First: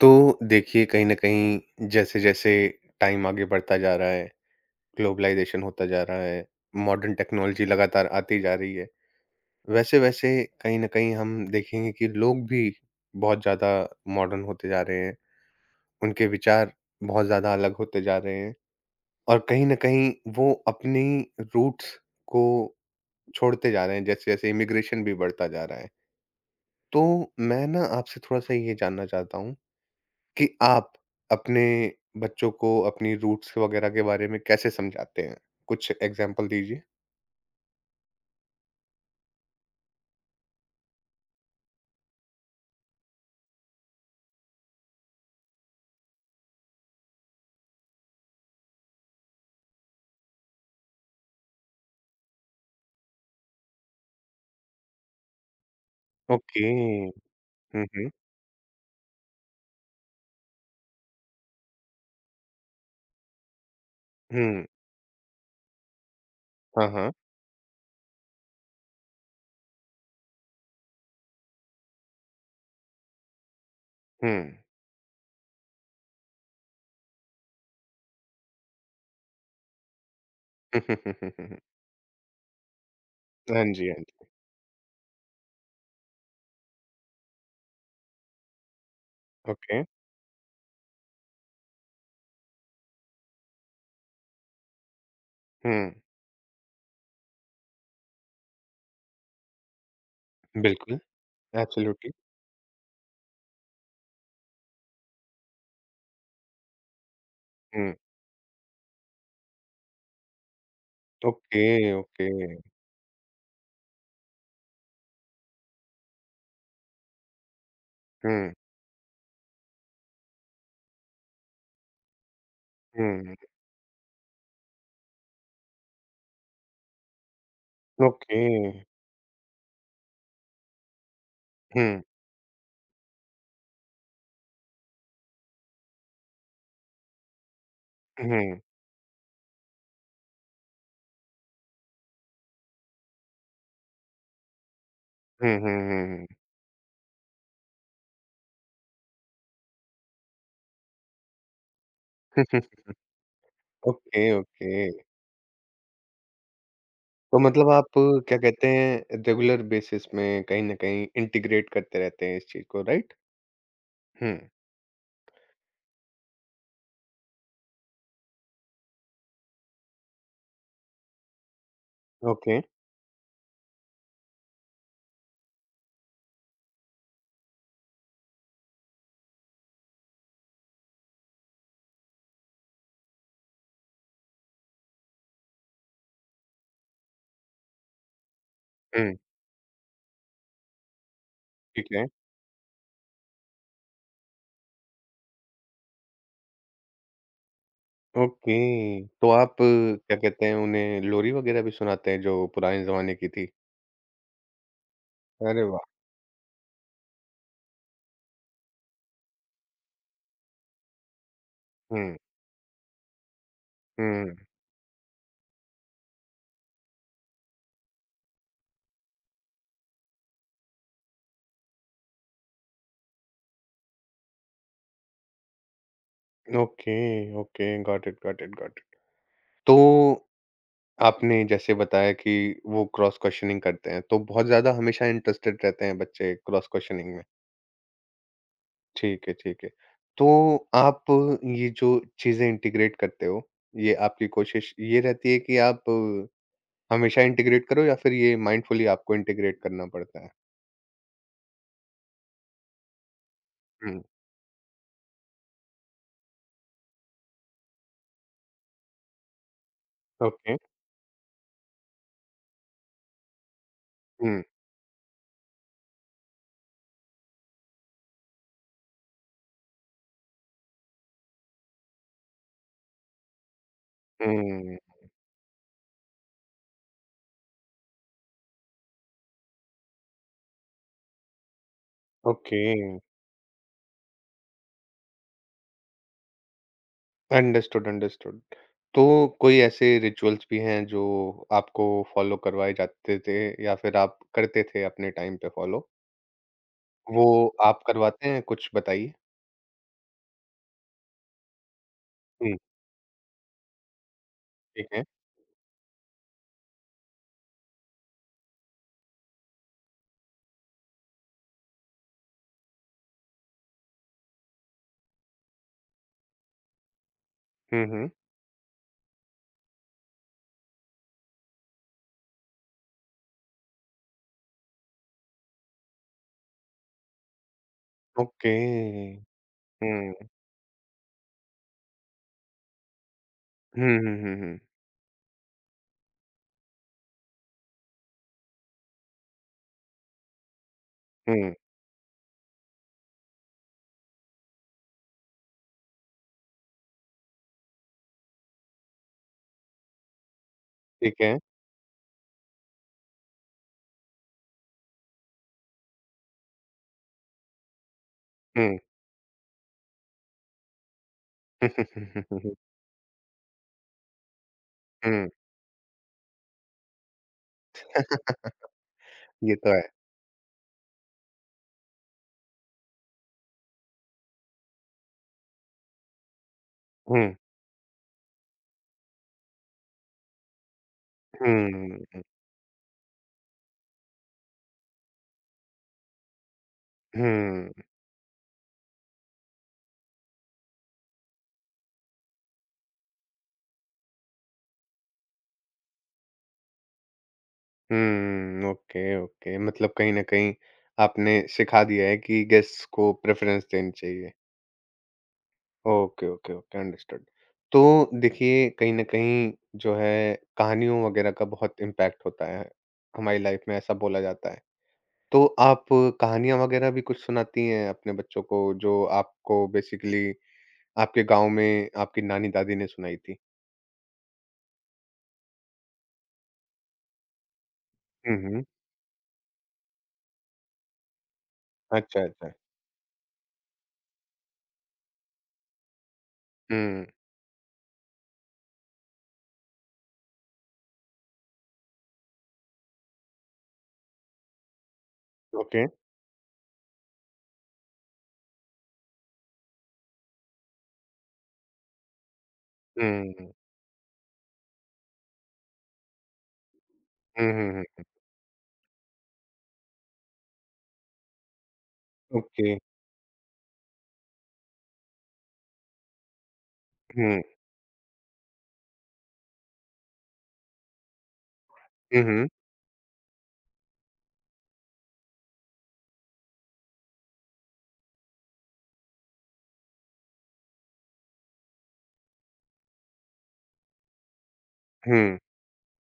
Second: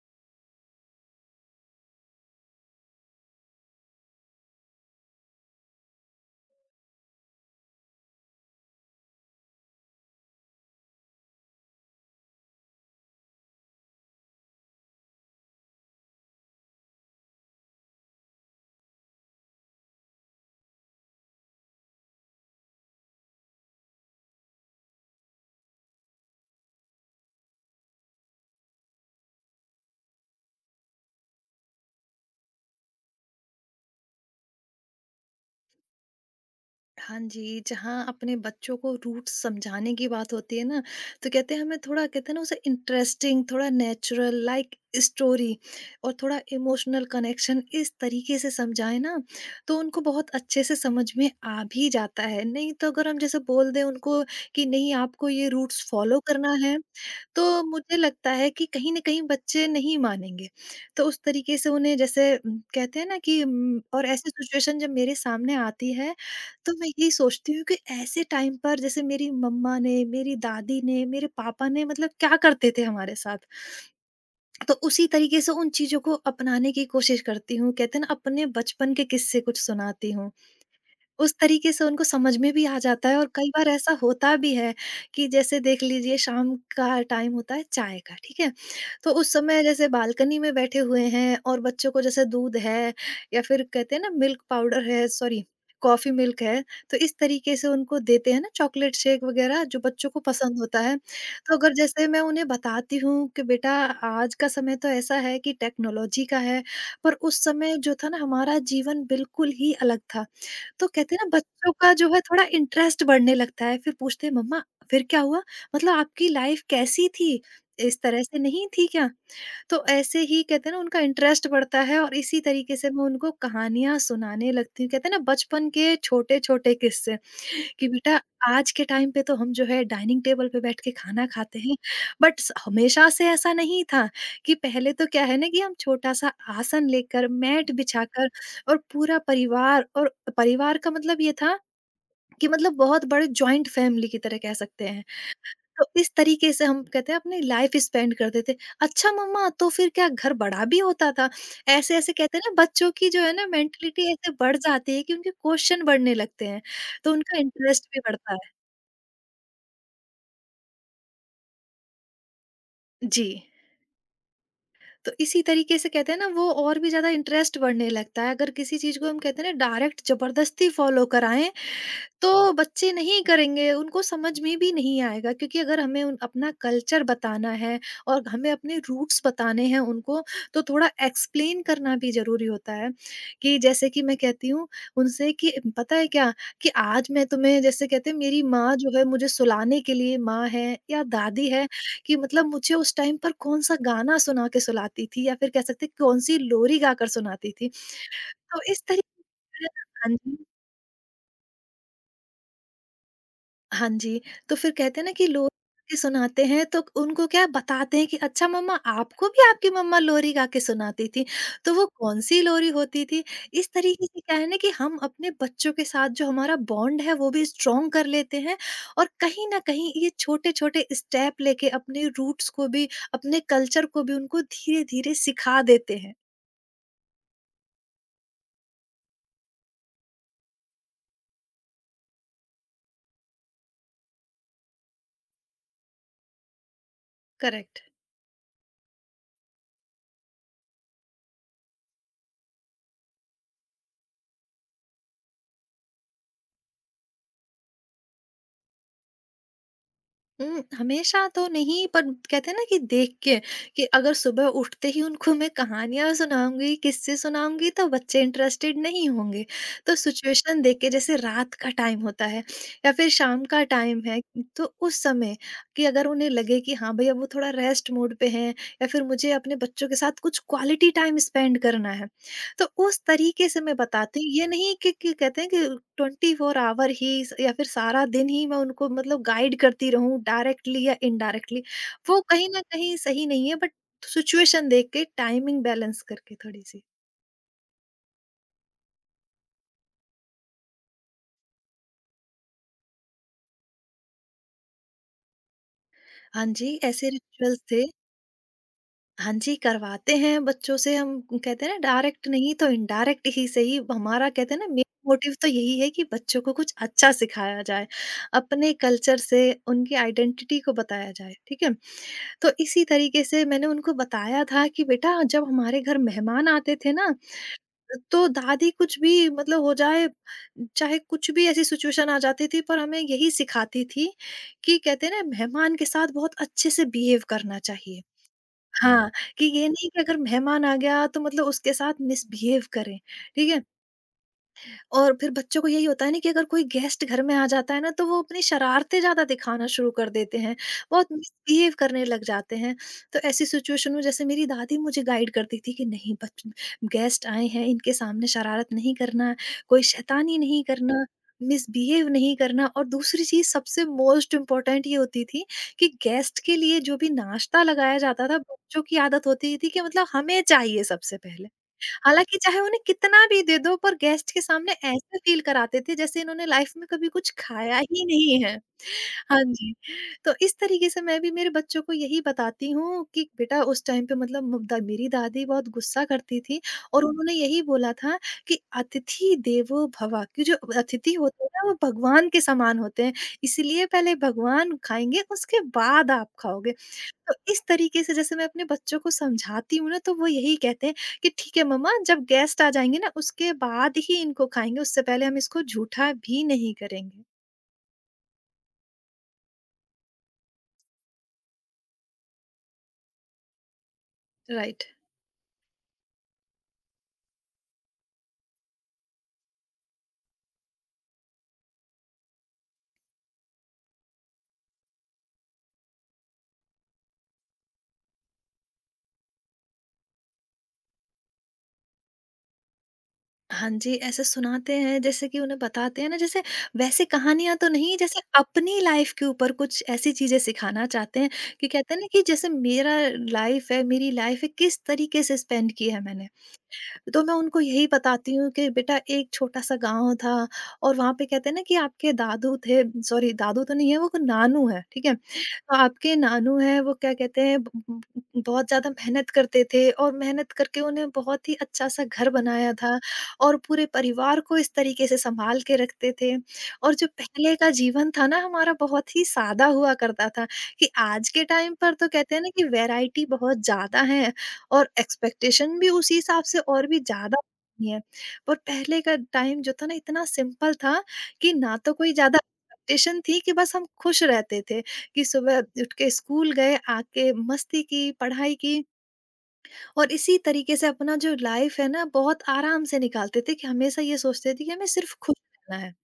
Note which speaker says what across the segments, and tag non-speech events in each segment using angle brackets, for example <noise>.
Speaker 1: तो देखिए कहीं न कहीं जैसे-जैसे टाइम आगे बढ़ता जा रहा है, ग्लोबलाइज़ेशन होता जा रहा है, मॉडर्न टेक्नोलॉजी लगातार आती जा रही है, वैसे-वैसे कहीं न कहीं हम देखेंगे कि लोग भी बहुत ज़्यादा मॉडर्न होते जा रहे हैं, उनके विचार बहुत ज़्यादा अलग होते जा रहे हैं और कहीं न कहीं वो अपनी रूट्स को छोड़ते जा रहे हैं, जैसे-जैसे इमिग्रेशन भी बढ़ता जा रहा है। तो मैं ना आपसे थोड़ा-सा ये जानना चाहता हूँ कि आप अपने बच्चों को अपनी रूट्स वगैरह के बारे में कैसे समझाते हैं? कुछ एग्ज़ाम्पल दीजिए।
Speaker 2: हाँ जी, जहाँ अपने बच्चों को रूट्स समझाने की बात होती है ना, तो कहते हैं हमें थोड़ा कहते हैं ना उसे इंटरेस्टिंग, थोड़ा नेचुरल लाइक स्टोरी और थोड़ा इमोशनल कनेक्शन इस तरीके से समझाएँ ना, तो उनको बहुत अच्छे से समझ में आ भी जाता है। नहीं तो अगर हम जैसे बोल दें उनको कि नहीं, आपको ये रूट्स फॉलो करना
Speaker 1: ओके।
Speaker 2: है, तो
Speaker 1: हुँ,
Speaker 2: मुझे
Speaker 1: हुँ।
Speaker 2: लगता है कि कहीं न कहीं बच्चे नहीं मानेंगे। तो उस तरीके से उन्हें जैसे कहते हैं ना कि और ऐसी
Speaker 1: हुँ।
Speaker 2: सिचुएशन जब मेरे सामने आती है, तो
Speaker 1: हाँ,
Speaker 2: मैं यही
Speaker 1: हाँ।
Speaker 2: सोचती हूँ कि ऐसे टाइम पर जैसे मेरी मम्मा ने, मेरी दादी ने, मेरे पापा ने मतलब क्या करते थे हमारे साथ।
Speaker 1: हुँ।
Speaker 2: तो उसी तरीके से उन चीज़ों को अपनाने की कोशिश करती हूँ। कहते हैं ना अपने बचपन के किस्से कुछ सुनाती हूँ।
Speaker 1: <laughs> हुँ, हुँ, हुँ,
Speaker 2: उस
Speaker 1: हुँ, हुँ।
Speaker 2: तरीके से उनको समझ में भी आ जाता है, और कई
Speaker 1: हाँ
Speaker 2: बार
Speaker 1: जी,
Speaker 2: ऐसा
Speaker 1: हाँ जी।
Speaker 2: होता भी है कि जैसे देख लीजिए, शाम का टाइम होता है चाय का, ठीक है? तो उस समय
Speaker 1: ओके।
Speaker 2: जैसे बालकनी में बैठे हुए हैं, और बच्चों को जैसे दूध है, या फिर कहते हैं ना मिल्क पाउडर है, सॉरी,
Speaker 1: हुँ।
Speaker 2: कॉफ़ी मिल्क है, तो इस तरीके से उनको देते हैं ना चॉकलेट शेक वग़ैरह जो बच्चों को पसंद होता है।
Speaker 1: बिल्कुल।
Speaker 2: तो अगर जैसे
Speaker 1: एब्सोल्युटली।
Speaker 2: मैं उन्हें बताती हूँ कि बेटा, आज का समय तो ऐसा है कि टेक्नोलॉजी का है, पर उस समय
Speaker 1: हुँ।
Speaker 2: जो था ना हमारा जीवन बिल्कुल ही अलग था। तो कहते हैं ना
Speaker 1: ओके,
Speaker 2: बच्चों का जो है
Speaker 1: ओके।
Speaker 2: थोड़ा इंटरेस्ट बढ़ने लगता है, फिर पूछते हैं मम्मा फिर क्या हुआ? मतलब आपकी लाइफ़ कैसी थी? इस तरह से
Speaker 1: हुँ,
Speaker 2: नहीं थी क्या? तो ऐसे ही कहते हैं ना उनका इंटरेस्ट बढ़ता है, और इसी तरीके से मैं उनको
Speaker 1: हुँ।
Speaker 2: कहानियाँ सुनाने लगती हूँ। कहते हैं ना बचपन के छोटे-छोटे किस्से। कि बेटा,
Speaker 1: ओके।
Speaker 2: आज के टाइम पे तो हम जो है डाइनिंग टेबल पे बैठ के खाना खाते हैं,
Speaker 1: हुँ,
Speaker 2: बट हमेशा से ऐसा नहीं था कि पहले तो, क्या है ना कि हम छोटा सा आसन लेकर, मैट बिछाकर,
Speaker 1: हुँ।
Speaker 2: और पूरा परिवार, और परिवार का मतलब ये था कि मतलब बहुत बड़े जॉइंट फैमिली की तरह कह सकते हैं।
Speaker 1: हुँ, हुँ,
Speaker 2: तो
Speaker 1: हुँ,
Speaker 2: इस
Speaker 1: हुँ।
Speaker 2: तरीके से हम कहते हैं अपनी लाइफ स्पेंड करते थे। अच्छा मम्मा, तो फिर क्या घर बड़ा भी होता था? ऐसे ऐसे कहते हैं ना, बच्चों
Speaker 1: <laughs>
Speaker 2: की जो है ना मेंटेलिटी
Speaker 1: ओके,
Speaker 2: ऐसे बढ़
Speaker 1: ओके।
Speaker 2: जाती है कि उनके क्वेश्चन बढ़ने लगते हैं, तो
Speaker 1: तो
Speaker 2: उनका
Speaker 1: मतलब आप
Speaker 2: इंटरेस्ट भी बढ़ता
Speaker 1: क्या
Speaker 2: है।
Speaker 1: कहते हैं रेगुलर बेसिस में कहीं न कहीं इंटीग्रेट करते रहते हैं इस चीज़ को, राइट?
Speaker 2: जी।
Speaker 1: हुँ।
Speaker 2: तो इसी तरीके से कहते हैं ना, वो और भी ज़्यादा इंटरेस्ट बढ़ने लगता है। अगर किसी चीज़ को हम कहते हैं ना डायरेक्ट ज़बरदस्ती फ़ॉलो कराएँ, तो
Speaker 1: ओके।
Speaker 2: बच्चे नहीं करेंगे, उनको समझ में भी नहीं आएगा, क्योंकि अगर हमें उन अपना कल्चर बताना है और हमें अपने रूट्स बताने हैं उनको, तो थोड़ा एक्सप्लेन करना भी ज़रूरी होता है, कि जैसे कि मैं कहती हूँ उनसे कि पता है क्या, कि आज मैं तुम्हें जैसे कहते हैं, मेरी माँ जो है
Speaker 1: हुँ,
Speaker 2: मुझे सुलाने के लिए, माँ है या दादी है,
Speaker 1: ठीक है।
Speaker 2: कि मतलब मुझे उस टाइम पर कौन-सा गाना सुना के सुलाती थी, या फिर कह सकते हैं कौन-सी लोरी गाकर सुनाती थी।
Speaker 1: ओके,
Speaker 2: तो इस तरीके
Speaker 1: तो आप
Speaker 2: से हाँ
Speaker 1: क्या
Speaker 2: जी।
Speaker 1: कहते हैं उन्हें लोरी वग़ैरह भी सुनाते हैं जो पुराने ज़माने की थी?
Speaker 2: हाँ जी, तो फिर कहते हैं ना कि लोरी
Speaker 1: अरे वाह!
Speaker 2: गा के सुनाते हैं, तो उनको क्या बताते हैं कि अच्छा मम्मा, आपको भी आपकी मम्मा लोरी गा के सुनाती थी, तो वो
Speaker 1: हुँ,
Speaker 2: कौन-सी लोरी होती थी? इस तरीके से,
Speaker 1: हुँ।
Speaker 2: क्या है ना कि हम अपने बच्चों के साथ जो हमारा बॉन्ड है वो भी स्ट्रॉन्ग कर लेते हैं, और कहीं न कहीं ये छोटे-छोटे स्टेप लेके अपने रूट्स को भी, अपने कल्चर को भी उनको धीरे-धीरे सिखा देते हैं।
Speaker 1: Okay, okay, got it, got it, got it. तो आपने जैसे बताया कि वो क्रॉस क्वेश्चनिंग करते हैं, तो बहुत ज़्यादा हमेशा इंटरेस्टेड रहते हैं बच्चे क्रॉस क्वेश्चनिंग में।
Speaker 2: करेक्ट।
Speaker 1: ठीक है, ठीक है। तो आप ये जो चीज़ें इंटीग्रेट करते हो, ये आपकी कोशिश ये रहती है कि आप हमेशा इंटीग्रेट करो या फिर ये माइंडफुली आपको इंटीग्रेट करना पड़ता है?
Speaker 2: हुँ, हमेशा तो नहीं, पर कहते हैं ना कि देख के, कि
Speaker 1: हुँ,
Speaker 2: अगर सुबह उठते ही उनको मैं कहानियाँ सुनाऊँगी, किस्से सुनाऊँगी, तो बच्चे इंटरेस्टेड नहीं होंगे। तो
Speaker 1: ओके।
Speaker 2: सिचुएशन देख के, जैसे रात का टाइम होता है या फिर शाम का टाइम है,
Speaker 1: हुँ,
Speaker 2: तो उस समय, कि अगर उन्हें लगे कि हाँ भई, अब वो थोड़ा रेस्ट मोड पे हैं, या फिर मुझे अपने बच्चों के साथ कुछ क्वालिटी टाइम स्पेंड करना है। तो उस तरीके से मैं बताती हूँ, ये नहीं
Speaker 1: हुँ,
Speaker 2: कि कहते हैं कि 24 आवर ही स या फिर सारा दिन ही मैं उनको मतलब गाइड करती रहूँ डायरेक्टली या इनडायरेक्टली, वो कहीं
Speaker 1: ओके।
Speaker 2: न कहीं सही नहीं है, बट सिचुएशन देख के टाइमिंग बैलेंस करके थोड़ी-सी।
Speaker 1: Understood, understood. तो कोई ऐसे रिचुअल्स भी हैं जो आपको फॉलो करवाए जाते थे या फिर आप करते थे अपने टाइम पे फॉलो?
Speaker 2: हाँ जी, ऐसे
Speaker 1: वो
Speaker 2: रिचुअल्स
Speaker 1: आप
Speaker 2: थे।
Speaker 1: करवाते हैं कुछ बताइए?
Speaker 2: हाँ जी, करवाते हैं बच्चों से। हम कहते हैं ना, डायरेक्ट
Speaker 1: हुँ,
Speaker 2: नहीं तो इनडायरेक्ट ही सही, हमारा कहते हैं ना मेन
Speaker 1: ठीक है।
Speaker 2: मोटिव तो यही है कि बच्चों को कुछ अच्छा सिखाया जाए, अपने कल्चर से उनकी आइडेंटिटी को बताया जाए, ठीक है? तो इसी तरीके से मैंने उनको बताया था कि बेटा, जब हमारे घर मेहमान आते थे ना,
Speaker 1: हुँ, हुँ,
Speaker 2: तो दादी, कुछ भी मतलब हो जाए, चाहे कुछ भी ऐसी सिचुएशन आ जाती थी, पर हमें यही सिखाती थी कि कहते हैं ना मेहमान के साथ बहुत अच्छे से बिहेव करना चाहिए।
Speaker 1: ओके।
Speaker 2: हाँ, कि ये नहीं कि
Speaker 1: हुँ,
Speaker 2: अगर मेहमान आ गया तो मतलब उसके साथ मिसबिहेव करें, ठीक है?
Speaker 1: हुँ, हुँ, हुँ, हुँ,
Speaker 2: और फिर बच्चों को यही होता है ना कि अगर कोई गेस्ट घर में आ जाता है ना, तो वो अपनी शरारतें ज़्यादा दिखाना शुरू कर देते हैं, बहुत
Speaker 1: हुँ,
Speaker 2: मिसबिहेव करने लग जाते हैं। तो ऐसी सिचुएशन में जैसे मेरी दादी मुझे गाइड करती थी कि नहीं, बच गेस्ट आए हैं इनके सामने शरारत नहीं करना, कोई शैतानी नहीं करना,
Speaker 1: ठीक है।
Speaker 2: मिसबिहेव नहीं करना, और दूसरी चीज़ सबसे मोस्ट इम्पोर्टेंट ये होती थी कि गेस्ट के लिए जो भी नाश्ता लगाया जाता था,
Speaker 1: हुँ,
Speaker 2: बच्चों की आदत होती थी कि मतलब हमें चाहिए सबसे पहले।
Speaker 1: <laughs> हुँ, हुँ, हुँ,
Speaker 2: हालाँकि
Speaker 1: हुँ, हुँ,
Speaker 2: चाहे उन्हें कितना भी दे दो, पर गेस्ट के सामने ऐसे
Speaker 1: हुँ,
Speaker 2: फ़ील कराते थे जैसे इन्होंने लाइफ़ में कभी कुछ खाया ही नहीं है। हाँ
Speaker 1: <laughs> ये
Speaker 2: जी,
Speaker 1: तो है।
Speaker 2: तो इस तरीके से मैं भी मेरे बच्चों को यही बताती हूँ कि बेटा, उस टाइम पे, मतलब द मेरी दादी बहुत गुस्सा करती थी, और
Speaker 1: हुँ,
Speaker 2: उन्होंने यही बोला था कि अतिथि देवो भव, कि जो अतिथि होते हैं ना वो
Speaker 1: हुँ, हुँ,
Speaker 2: भगवान के समान होते हैं, इसीलिए पहले भगवान खाएँगे, उसके बाद आप खाओगे। तो इस
Speaker 1: हुँ।
Speaker 2: तरीके से जैसे मैं अपने बच्चों को समझाती हूँ ना, तो वो यही कहते हैं कि ठीक है मम्मा, जब गेस्ट आ जाएँगे ना उसके बाद ही इनको खाएँगे, उससे पहले हम इसको झूठा भी नहीं करेंगे।
Speaker 1: हुँ, ओके, ओके मतलब कहीं न कहीं आपने सिखा दिया है कि गेस्ट्स को प्रेफ़रेंस देनी चाहिए।
Speaker 2: Right.
Speaker 1: Okay, okay, okay understood. तो देखिए कहीं न कहीं जो है कहानियों वग़ैरह का बहुत इम्पैक्ट होता है, हमारी लाइफ़ में ऐसा बोला जाता है। तो आप कहानियाँ वग़ैरह भी कुछ सुनाती हैं अपने बच्चों को जो आपको बेसिकली आपके गाँव में आपकी नानी-दादी ने सुनाई थी?
Speaker 2: हाँ जी, ऐसे सुनाते हैं, जैसे कि उन्हें बताते हैं ना, जैसे वैसे कहानियाँ तो नहीं, जैसे
Speaker 1: हुँ, हुँ।
Speaker 2: अपनी लाइफ़ के ऊपर कुछ ऐसी चीज़ें सिखाना चाहते हैं, कि कहते हैं ना
Speaker 1: अच्छा,
Speaker 2: कि जैसे
Speaker 1: अच्छा।
Speaker 2: मेरा लाइफ़ है, मेरी लाइफ़ है किस तरीके से स्पेंड की है मैंने।
Speaker 1: हुँ,
Speaker 2: तो मैं उनको यही बताती हूँ कि बेटा, एक छोटा-सा गाँव था, और वहाँ पे कहते हैं ना कि आपके दादू थे, सॉरी दादू तो नहीं है, वो तो नानू है, ठीक है? तो
Speaker 1: ओके।
Speaker 2: आपके नानू हैं, वो क्या कहते हैं, ब ब बहुत ज़्यादा मेहनत करते थे, और मेहनत करके उन्हें बहुत ही अच्छा-सा घर बनाया था,
Speaker 1: हुँ, हुँ,
Speaker 2: और पूरे परिवार को इस तरीके से सँभाल के रखते थे, और जो
Speaker 1: हुँ,
Speaker 2: पहले का
Speaker 1: हुँ, हुँ।
Speaker 2: जीवन था ना हमारा बहुत ही सादा हुआ करता था। कि आज के टाइम पर तो कहते हैं ना कि
Speaker 1: ओके।
Speaker 2: वैरायटी बहुत ज़्यादा है, और एक्सपेक्टेशन भी उसी हिसाब से और भी ज़्यादा
Speaker 1: हुँ,
Speaker 2: नहीं है। पर पहले का टाइम जो था ना इतना सिंपल था, कि ना तो कोई
Speaker 1: हुँ,
Speaker 2: ज़्यादा
Speaker 1: हुँ।
Speaker 2: एक्सपेक्टेशन थी, कि बस हम खुश रहते थे, कि सुबह उठ के स्कूल गए, आके मस्ती की, पढ़ाई की, और इसी तरीके से अपना जो लाइफ है ना बहुत आराम से निकालते थे, कि हमेशा ये सोचते थे कि हमें सिर्फ़ खुश
Speaker 1: हुँ,
Speaker 2: रहना है।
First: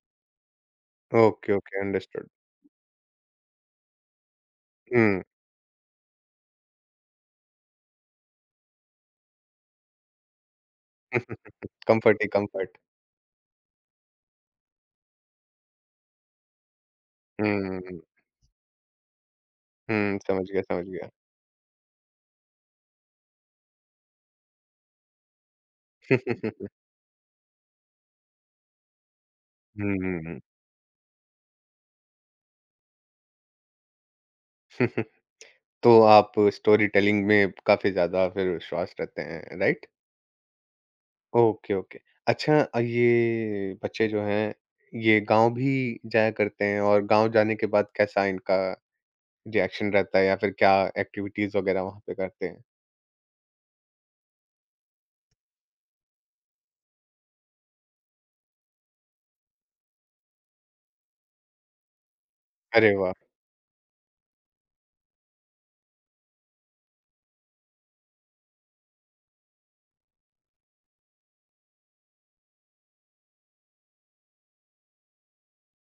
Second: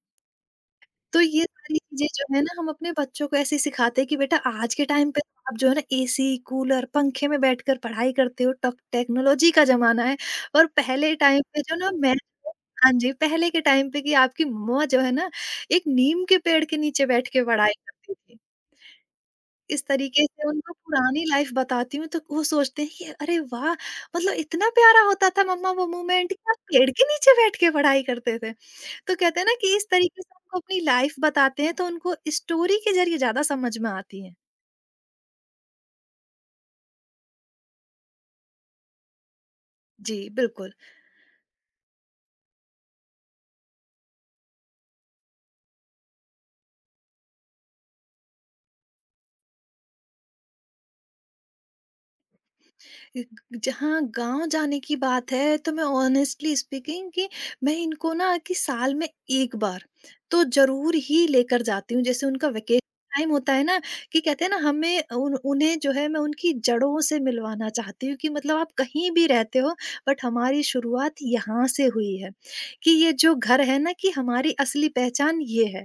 Speaker 2: तो ये
Speaker 1: ओके,
Speaker 2: सारी
Speaker 1: ओके,
Speaker 2: चीज़ें जो
Speaker 1: अंडरस्टूड।
Speaker 2: है ना, हम अपने बच्चों को ऐसे ही सिखाते हैं कि बेटा, आज के टाइम पे
Speaker 1: हुँ,
Speaker 2: आप जो है ना एसी, कूलर, पंखे में बैठकर पढ़ाई करते हो, टक टेक्नोलॉजी का ज़माना है, और पहले टाइम पे जो ना मैं,
Speaker 1: कम्फर्ट <laughs> ही कम्फर्ट।
Speaker 2: हाँ जी, पहले के टाइम पे कि आपकी मम्मा जो है ना एक नीम के पेड़ के नीचे बैठ के पढ़ाई
Speaker 1: हुँ,
Speaker 2: करती थी। इस
Speaker 1: हुँ, <laughs>
Speaker 2: तरीके
Speaker 1: समझ
Speaker 2: से
Speaker 1: गया,
Speaker 2: उनको
Speaker 1: समझ गया।
Speaker 2: पुरानी लाइफ बताती हूँ, तो वो सोचते हैं कि अरे वाह! मतलब इतना प्यारा होता था मम्मा, वो मोमेंट कि आप
Speaker 1: <laughs>
Speaker 2: पेड़ के नीचे बैठ के पढ़ाई करते थे। तो कहते हैं ना कि इस
Speaker 1: हुँ, हुँ,
Speaker 2: तरीके से
Speaker 1: हुँ।
Speaker 2: उनको अपनी लाइफ बताते हैं तो उनको स्टोरी के ज़रिए ज़्यादा समझ में आती है।
Speaker 1: <laughs> तो आप स्टोरी टेलिंग में काफ़ी ज़्यादा फिर विश्वास रखते हैं, राइट?
Speaker 2: जी, बिल्कुल।
Speaker 1: Okay, okay. अच्छा ये बच्चे जो हैं, ये गाँव भी जाया करते हैं और गाँव जाने के बाद कैसा इनका रिएक्शन रहता है या फिर क्या एक्टिविटीज़ वगैरह वहाँ पे करते हैं?
Speaker 2: इ जहाँ गाँव जाने की बात है तो मैं ऑनेस्टली स्पीकिंग, कि मैं इनको ना कि साल में 1 बार तो ज़रूर ही लेकर जाती हूँ। जैसे उनका वेकेशन
Speaker 1: अरे वाह!
Speaker 2: टाइम होता है ना, कि कहते हैं ना हमें उन उन्हें जो है, मैं उनकी जड़ों से मिलवाना चाहती हूँ कि मतलब आप कहीं भी रहते हो, बट हमारी शुरुआत यहाँ से हुई है, कि ये जो घर है ना, कि हमारी असली पहचान ये है।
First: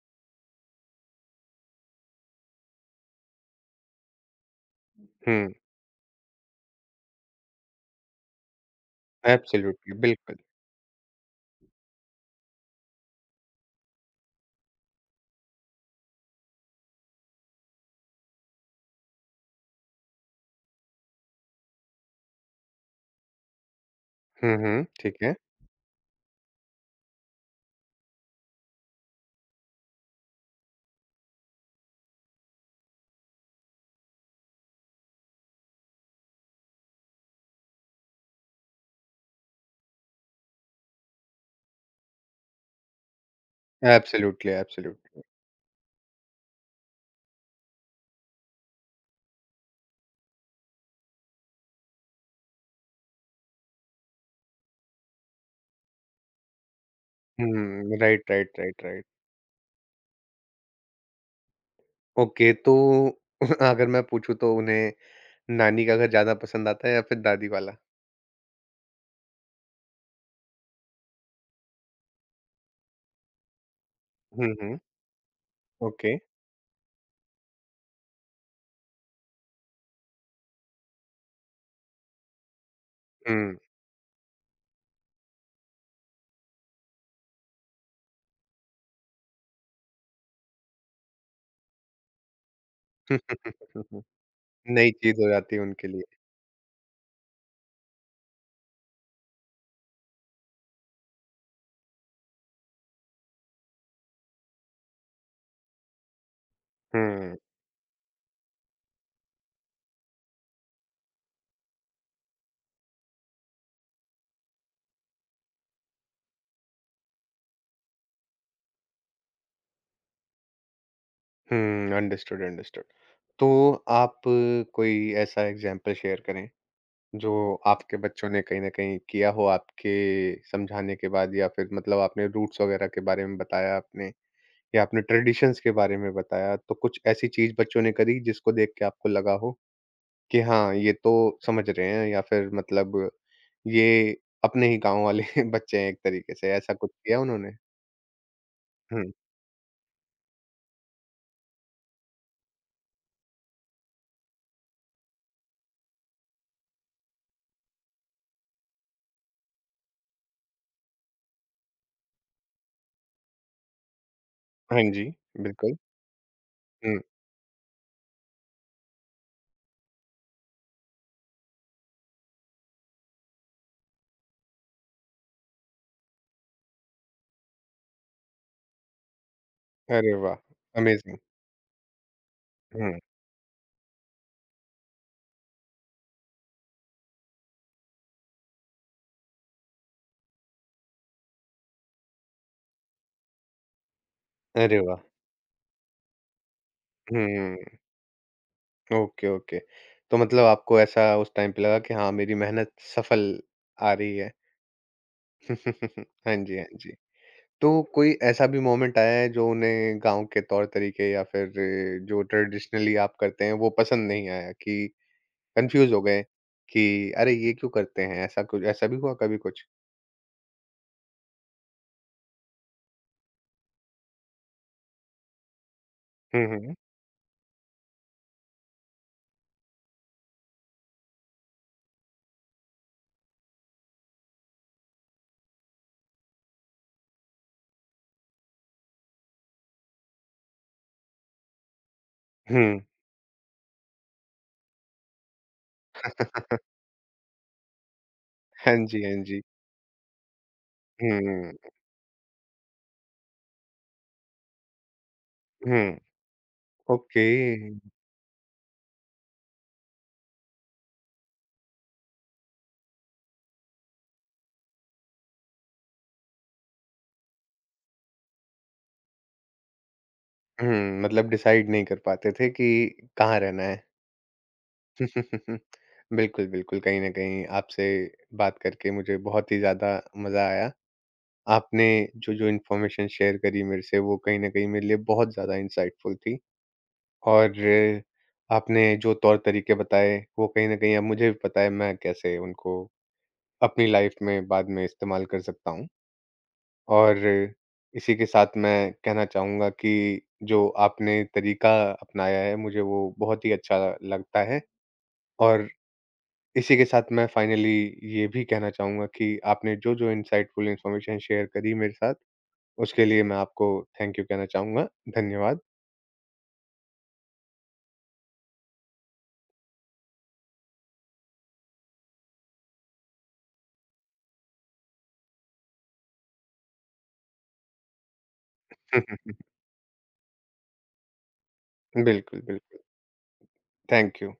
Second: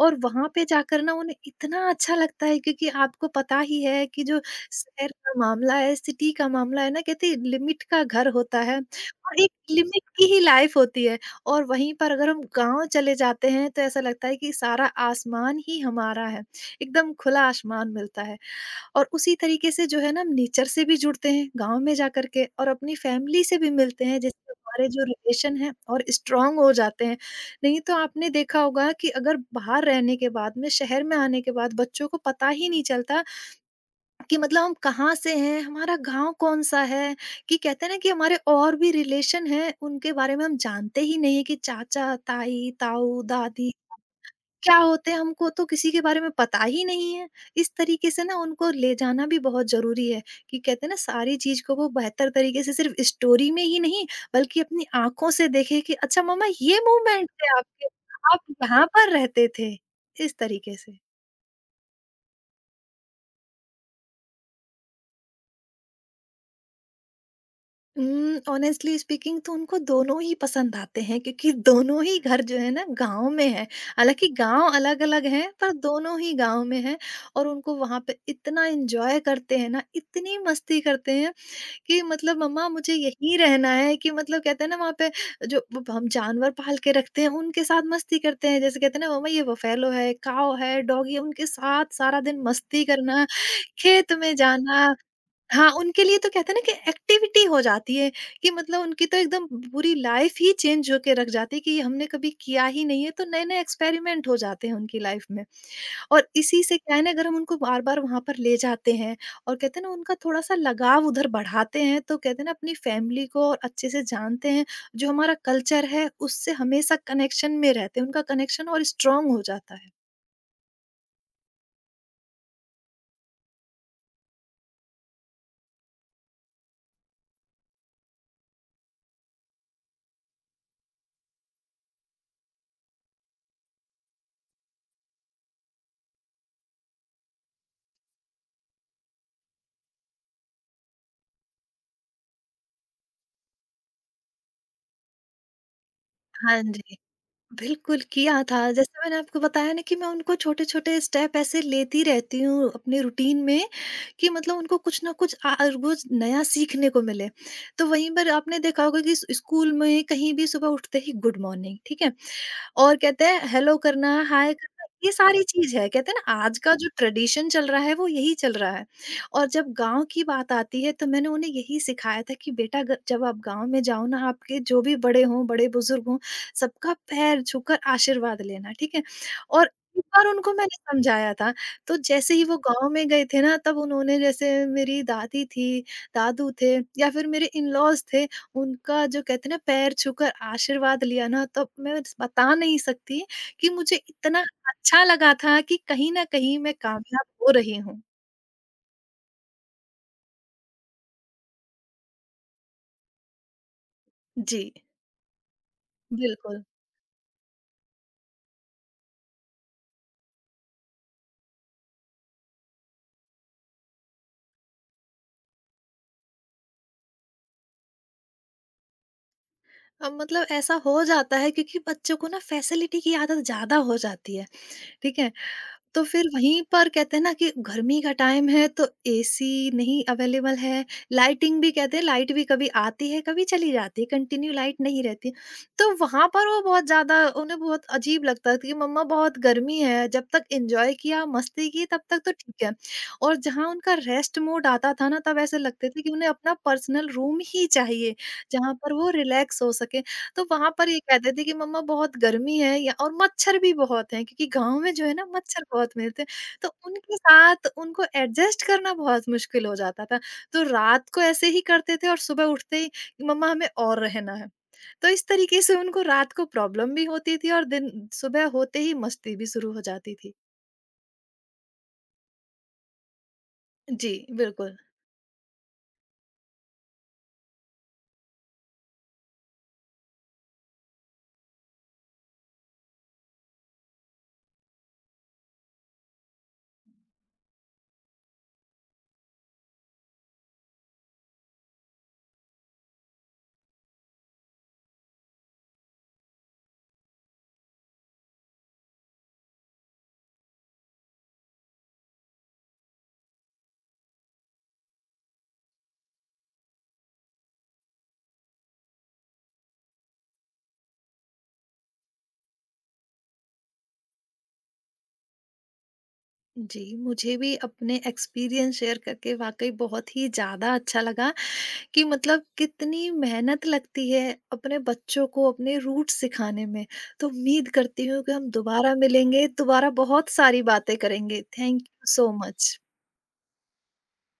Speaker 2: और वहाँ पे जाकर ना उन्हें इतना अच्छा लगता है, क्योंकि आपको पता ही है कि जो शहर का
Speaker 1: हुँ,
Speaker 2: मामला है, सिटी का मामला है ना, कहते हैं लिमिट का घर होता है और एक
Speaker 1: एब्सोल्युटली,
Speaker 2: लिमिट की
Speaker 1: बिल्कुल।
Speaker 2: ही लाइफ होती है। और वहीं पर अगर हम गाँव चले जाते हैं तो ऐसा लगता है कि सारा आसमान ही हमारा है, एकदम खुला आसमान मिलता है। और उसी तरीके से जो है ना, हम नेचर से भी जुड़ते हैं गाँव में जाकर के, और अपनी फैमिली से भी मिलते हैं, जिससे
Speaker 1: हुँ, हुँ,
Speaker 2: हमारे जो
Speaker 1: ठीक है।
Speaker 2: रिलेशन है और स्ट्रांग हो जाते हैं। नहीं तो आपने देखा होगा कि अगर बाहर रहने के बाद में, शहर में आने के बाद, बच्चों को पता ही नहीं चलता कि मतलब हम कहाँ से हैं, हमारा गांव कौन सा है, कि कहते हैं ना कि हमारे और भी रिलेशन हैं, उनके बारे में हम जानते ही नहीं है कि चाचा, ताई, ताऊ, दादी
Speaker 1: एब्सोल्युटली,
Speaker 2: क्या होते हैं,
Speaker 1: एब्सोल्युटली।
Speaker 2: हमको तो किसी के बारे में पता ही नहीं है। इस तरीके से ना उनको ले जाना भी बहुत ज़रूरी है, कि कहते हैं ना सारी चीज़ को वो बेहतर तरीके से सिर्फ़ स्टोरी में ही नहीं बल्कि अपनी आँखों से देखे कि अच्छा मम्मा, ये मूवमेंट थे आपके,
Speaker 1: हुँ, राइट,
Speaker 2: आप
Speaker 1: राइट, राइट,
Speaker 2: यहाँ
Speaker 1: राइट।
Speaker 2: पर रहते थे। इस तरीके से।
Speaker 1: ओके, तो <laughs> अगर मैं पूछूँ तो उन्हें नानी का घर ज़्यादा पसंद आता है या फिर दादी वाला?
Speaker 2: ऑनेस्टली स्पीकिंग तो उनको दोनों ही पसंद आते हैं, क्योंकि दोनों ही घर जो है ना गांव में है। हालांकि
Speaker 1: हुँ,
Speaker 2: गांव
Speaker 1: हुँ,
Speaker 2: अलग अलग हैं, पर
Speaker 1: ओके।
Speaker 2: दोनों ही गांव में हैं। और उनको वहां पे इतना एंजॉय करते हैं ना, इतनी मस्ती करते हैं कि मतलब मम्मा मुझे यहीं
Speaker 1: हुँ।
Speaker 2: रहना है, कि मतलब कहते हैं ना वहां पे जो वो हम जानवर पाल के रखते हैं, उनके साथ मस्ती करते हैं। जैसे कहते हैं ना, मम्मा ये बफेलो है, काव है, डॉगी है, उनके साथ सारा दिन मस्ती करना,
Speaker 1: <laughs>
Speaker 2: खेत में जाना।
Speaker 1: नई चीज़ हो जाती है
Speaker 2: हाँ,
Speaker 1: उनके लिए।
Speaker 2: उनके लिए तो कहते हैं ना कि एक्टिविटी हो जाती है, कि मतलब उनकी तो एकदम पूरी लाइफ ही चेंज होके रख जाती है, कि ये हमने कभी किया ही नहीं है, तो नए-नए एक्सपेरिमेंट हो जाते हैं उनकी लाइफ में। और इसी से क्या है ना, अगर
Speaker 1: हुँ,
Speaker 2: हम उनको बार-बार वहाँ पर ले जाते हैं और कहते हैं ना उनका थोड़ा-सा लगाव उधर बढ़ाते हैं, तो कहते हैं ना अपनी फैमिली को और अच्छे से जानते हैं, जो हमारा कल्चर है उससे हमेशा कनेक्शन में रहते हैं, उनका कनेक्शन और स्ट्रॉन्ग हो जाता है।
Speaker 1: हुँ, अंडरस्टूड, अंडरस्टूड। तो आप कोई ऐसा एग्ज़ाम्पल शेयर करें, जो आपके बच्चों ने कहीं न कहीं किया हो आपके समझाने के बाद या फिर मतलब आपने रूट्स वगैरह के बारे में बताया आपने या आपने ट्रेडिशंस के बारे में बताया, तो कुछ ऐसी चीज़ बच्चों ने करी जिसको देख के आपको लगा हो? कि हाँ, ये तो समझ रहे हैं या फिर मतलब ये अपने ही गाँव वाले <laughs> बच्चे हैं एक तरीके से,
Speaker 2: हाँ
Speaker 1: ऐसा कुछ
Speaker 2: जी।
Speaker 1: किया उन्होंने?
Speaker 2: बिल्कुल, किया था। जैसे
Speaker 1: हुँ।
Speaker 2: मैंने आपको बताया ना कि मैं उनको छोटे-छोटे स्टेप ऐसे लेती रहती हूँ अपने रूटीन में, कि मतलब उनको कुछ न कुछ रोज़ नया सीखने को मिले। तो वहीं पर आपने देखा होगा कि स स्कूल में कहीं भी सुबह उठते ही गुड मॉर्निंग, ठीक है? और कहते हैं हेलो करना, हाय करना,
Speaker 1: हाँ जी,
Speaker 2: ये सारी
Speaker 1: बिल्कुल।
Speaker 2: चीज़ है। कहते हैं ना आज का जो
Speaker 1: हुँ।
Speaker 2: ट्रेडिशन चल रहा है वो यही चल रहा है। और जब गाँव की बात आती है तो मैंने उन्हें यही सिखाया था कि बेटा, ग जब आप गाँव में जाओ ना, आपके जो भी बड़े हों, बड़े-बुज़ुर्ग हों, सबका पैर छूकर आशीर्वाद लेना, ठीक है? और एक
Speaker 1: अरे
Speaker 2: बार
Speaker 1: वाह!
Speaker 2: उनको मैंने
Speaker 1: अमेज़िंग।
Speaker 2: समझाया था, तो जैसे ही वो गाँव
Speaker 1: हुँ।
Speaker 2: में गए थे ना, तब उन्होंने, जैसे मेरी दादी थी, दादू थे, या फिर मेरे इन-लॉज़ थे, उनका जो कहते हैं ना पैर छूकर आशीर्वाद लिया ना, तब मैं बता नहीं सकती कि मुझे इतना
Speaker 1: अरे वाह!
Speaker 2: अच्छा लगा था कि कहीं न कहीं मैं कामयाब हो
Speaker 1: हुँ,
Speaker 2: रही हूँ।
Speaker 1: Okay, okay. तो मतलब आपको ऐसा उस टाइम पे लगा कि हाँ, मेरी मेहनत सफल आ रही है।
Speaker 2: जी,
Speaker 1: <laughs> हाँ जी,
Speaker 2: बिल्कुल।
Speaker 1: हाँ जी। तो कोई ऐसा भी मोमेंट आया है जो उन्हें गाँव के तौर तरीके या फिर जो ट्रेडिशनली आप करते हैं वो पसंद नहीं आया कि कन्फ्यूज़ हो गए कि अरे! ये क्यों करते हैं? ऐसा कुछ ऐसा भी हुआ कभी कुछ?
Speaker 2: अब मतलब ऐसा हो जाता है, क्योंकि बच्चों को ना फैसिलिटी की आदत ज़्यादा हो जाती है, ठीक है? तो फिर
Speaker 1: हुँ,
Speaker 2: वहीं
Speaker 1: हुँ।
Speaker 2: पर कहते हैं ना कि गर्मी का टाइम है तो एसी नहीं अवेलेबल है, लाइटिंग भी, कहते हैं लाइट भी कभी आती है, कभी चली जाती है, कंटिन्यू लाइट नहीं रहती। तो वहाँ पर वो बहुत ज़्यादा, उन्हें बहुत अजीब लगता था कि मम्मा बहुत गर्मी है, जब तक एन्जॉय किया, मस्ती की, तब तक तो ठीक है।
Speaker 1: हुँ।
Speaker 2: और जहाँ उनका रेस्ट मोड आता था ना, तब ऐसे लगते थे कि उन्हें अपना पर्सनल रूम ही चाहिए, जहाँ
Speaker 1: हाँ
Speaker 2: पर
Speaker 1: जी,
Speaker 2: वो
Speaker 1: हाँ जी।
Speaker 2: रिलैक्स हो सके। तो वहाँ पर ये कहते थे
Speaker 1: हुँ,
Speaker 2: कि मम्मा बहुत गर्मी है, या और मच्छर भी बहुत हैं, क्योंकि गाँव में जो है ना मच्छर बहुत
Speaker 1: हुँ।
Speaker 2: मिलते हैं। तो उनके
Speaker 1: ओके।
Speaker 2: साथ उनको एडजस्ट करना बहुत मुश्किल हो जाता था। तो रात को ऐसे ही करते थे और सुबह उठते ही कि मम्मा हमें और रहना है। तो इस तरीके से उनको रात को प्रॉब्लम भी होती थी और दिन सुबह होते ही मस्ती भी शुरू हो जाती थी।
Speaker 1: हुँ, मतलब डिसाइड नहीं कर पाते थे कि कहाँ रहना है।
Speaker 2: जी, बिल्कुल।
Speaker 1: <laughs> बिल्कुल, बिल्कुल। कहीं न कहीं आपसे बात करके मुझे बहुत ही ज़्यादा मज़ा आया। आपने जो-जो इन्फॉर्मेशन शेयर करी मेरे से वो कहीं न कहीं मेरे लिए बहुत ज़्यादा इंसाइटफुल थी और आपने जो तौर तरीके बताए वो कहीं न कहीं अब मुझे भी पता है मैं कैसे उनको अपनी लाइफ में बाद में इस्तेमाल कर सकता हूँ। और इसी के साथ मैं कहना चाहूँगा कि जो आपने तरीका अपनाया है, मुझे वो बहुत ही अच्छा लगता है। और इसी के साथ मैं फाइनली ये भी कहना चाहूँगा कि आपने जो-जो इनसाइटफुल इन्फॉर्मेशन शेयर करी मेरे साथ, उसके लिए मैं आपको थैंक यू कहना चाहूँगा। धन्यवाद।
Speaker 2: जी, मुझे भी अपने एक्सपीरियंस शेयर करके वाक़ई बहुत ही ज़्यादा अच्छा लगा। कि मतलब कितनी मेहनत लगती है अपने बच्चों को अपने रूट सिखाने में, तो उम्मीद करती हूँ कि हम दोबारा
Speaker 1: <laughs>
Speaker 2: मिलेंगे, दोबारा बहुत सारी बातें करेंगे। थैंक यू सो
Speaker 1: बिल्कुल, बिल्कुल।
Speaker 2: मच।
Speaker 1: Thank you.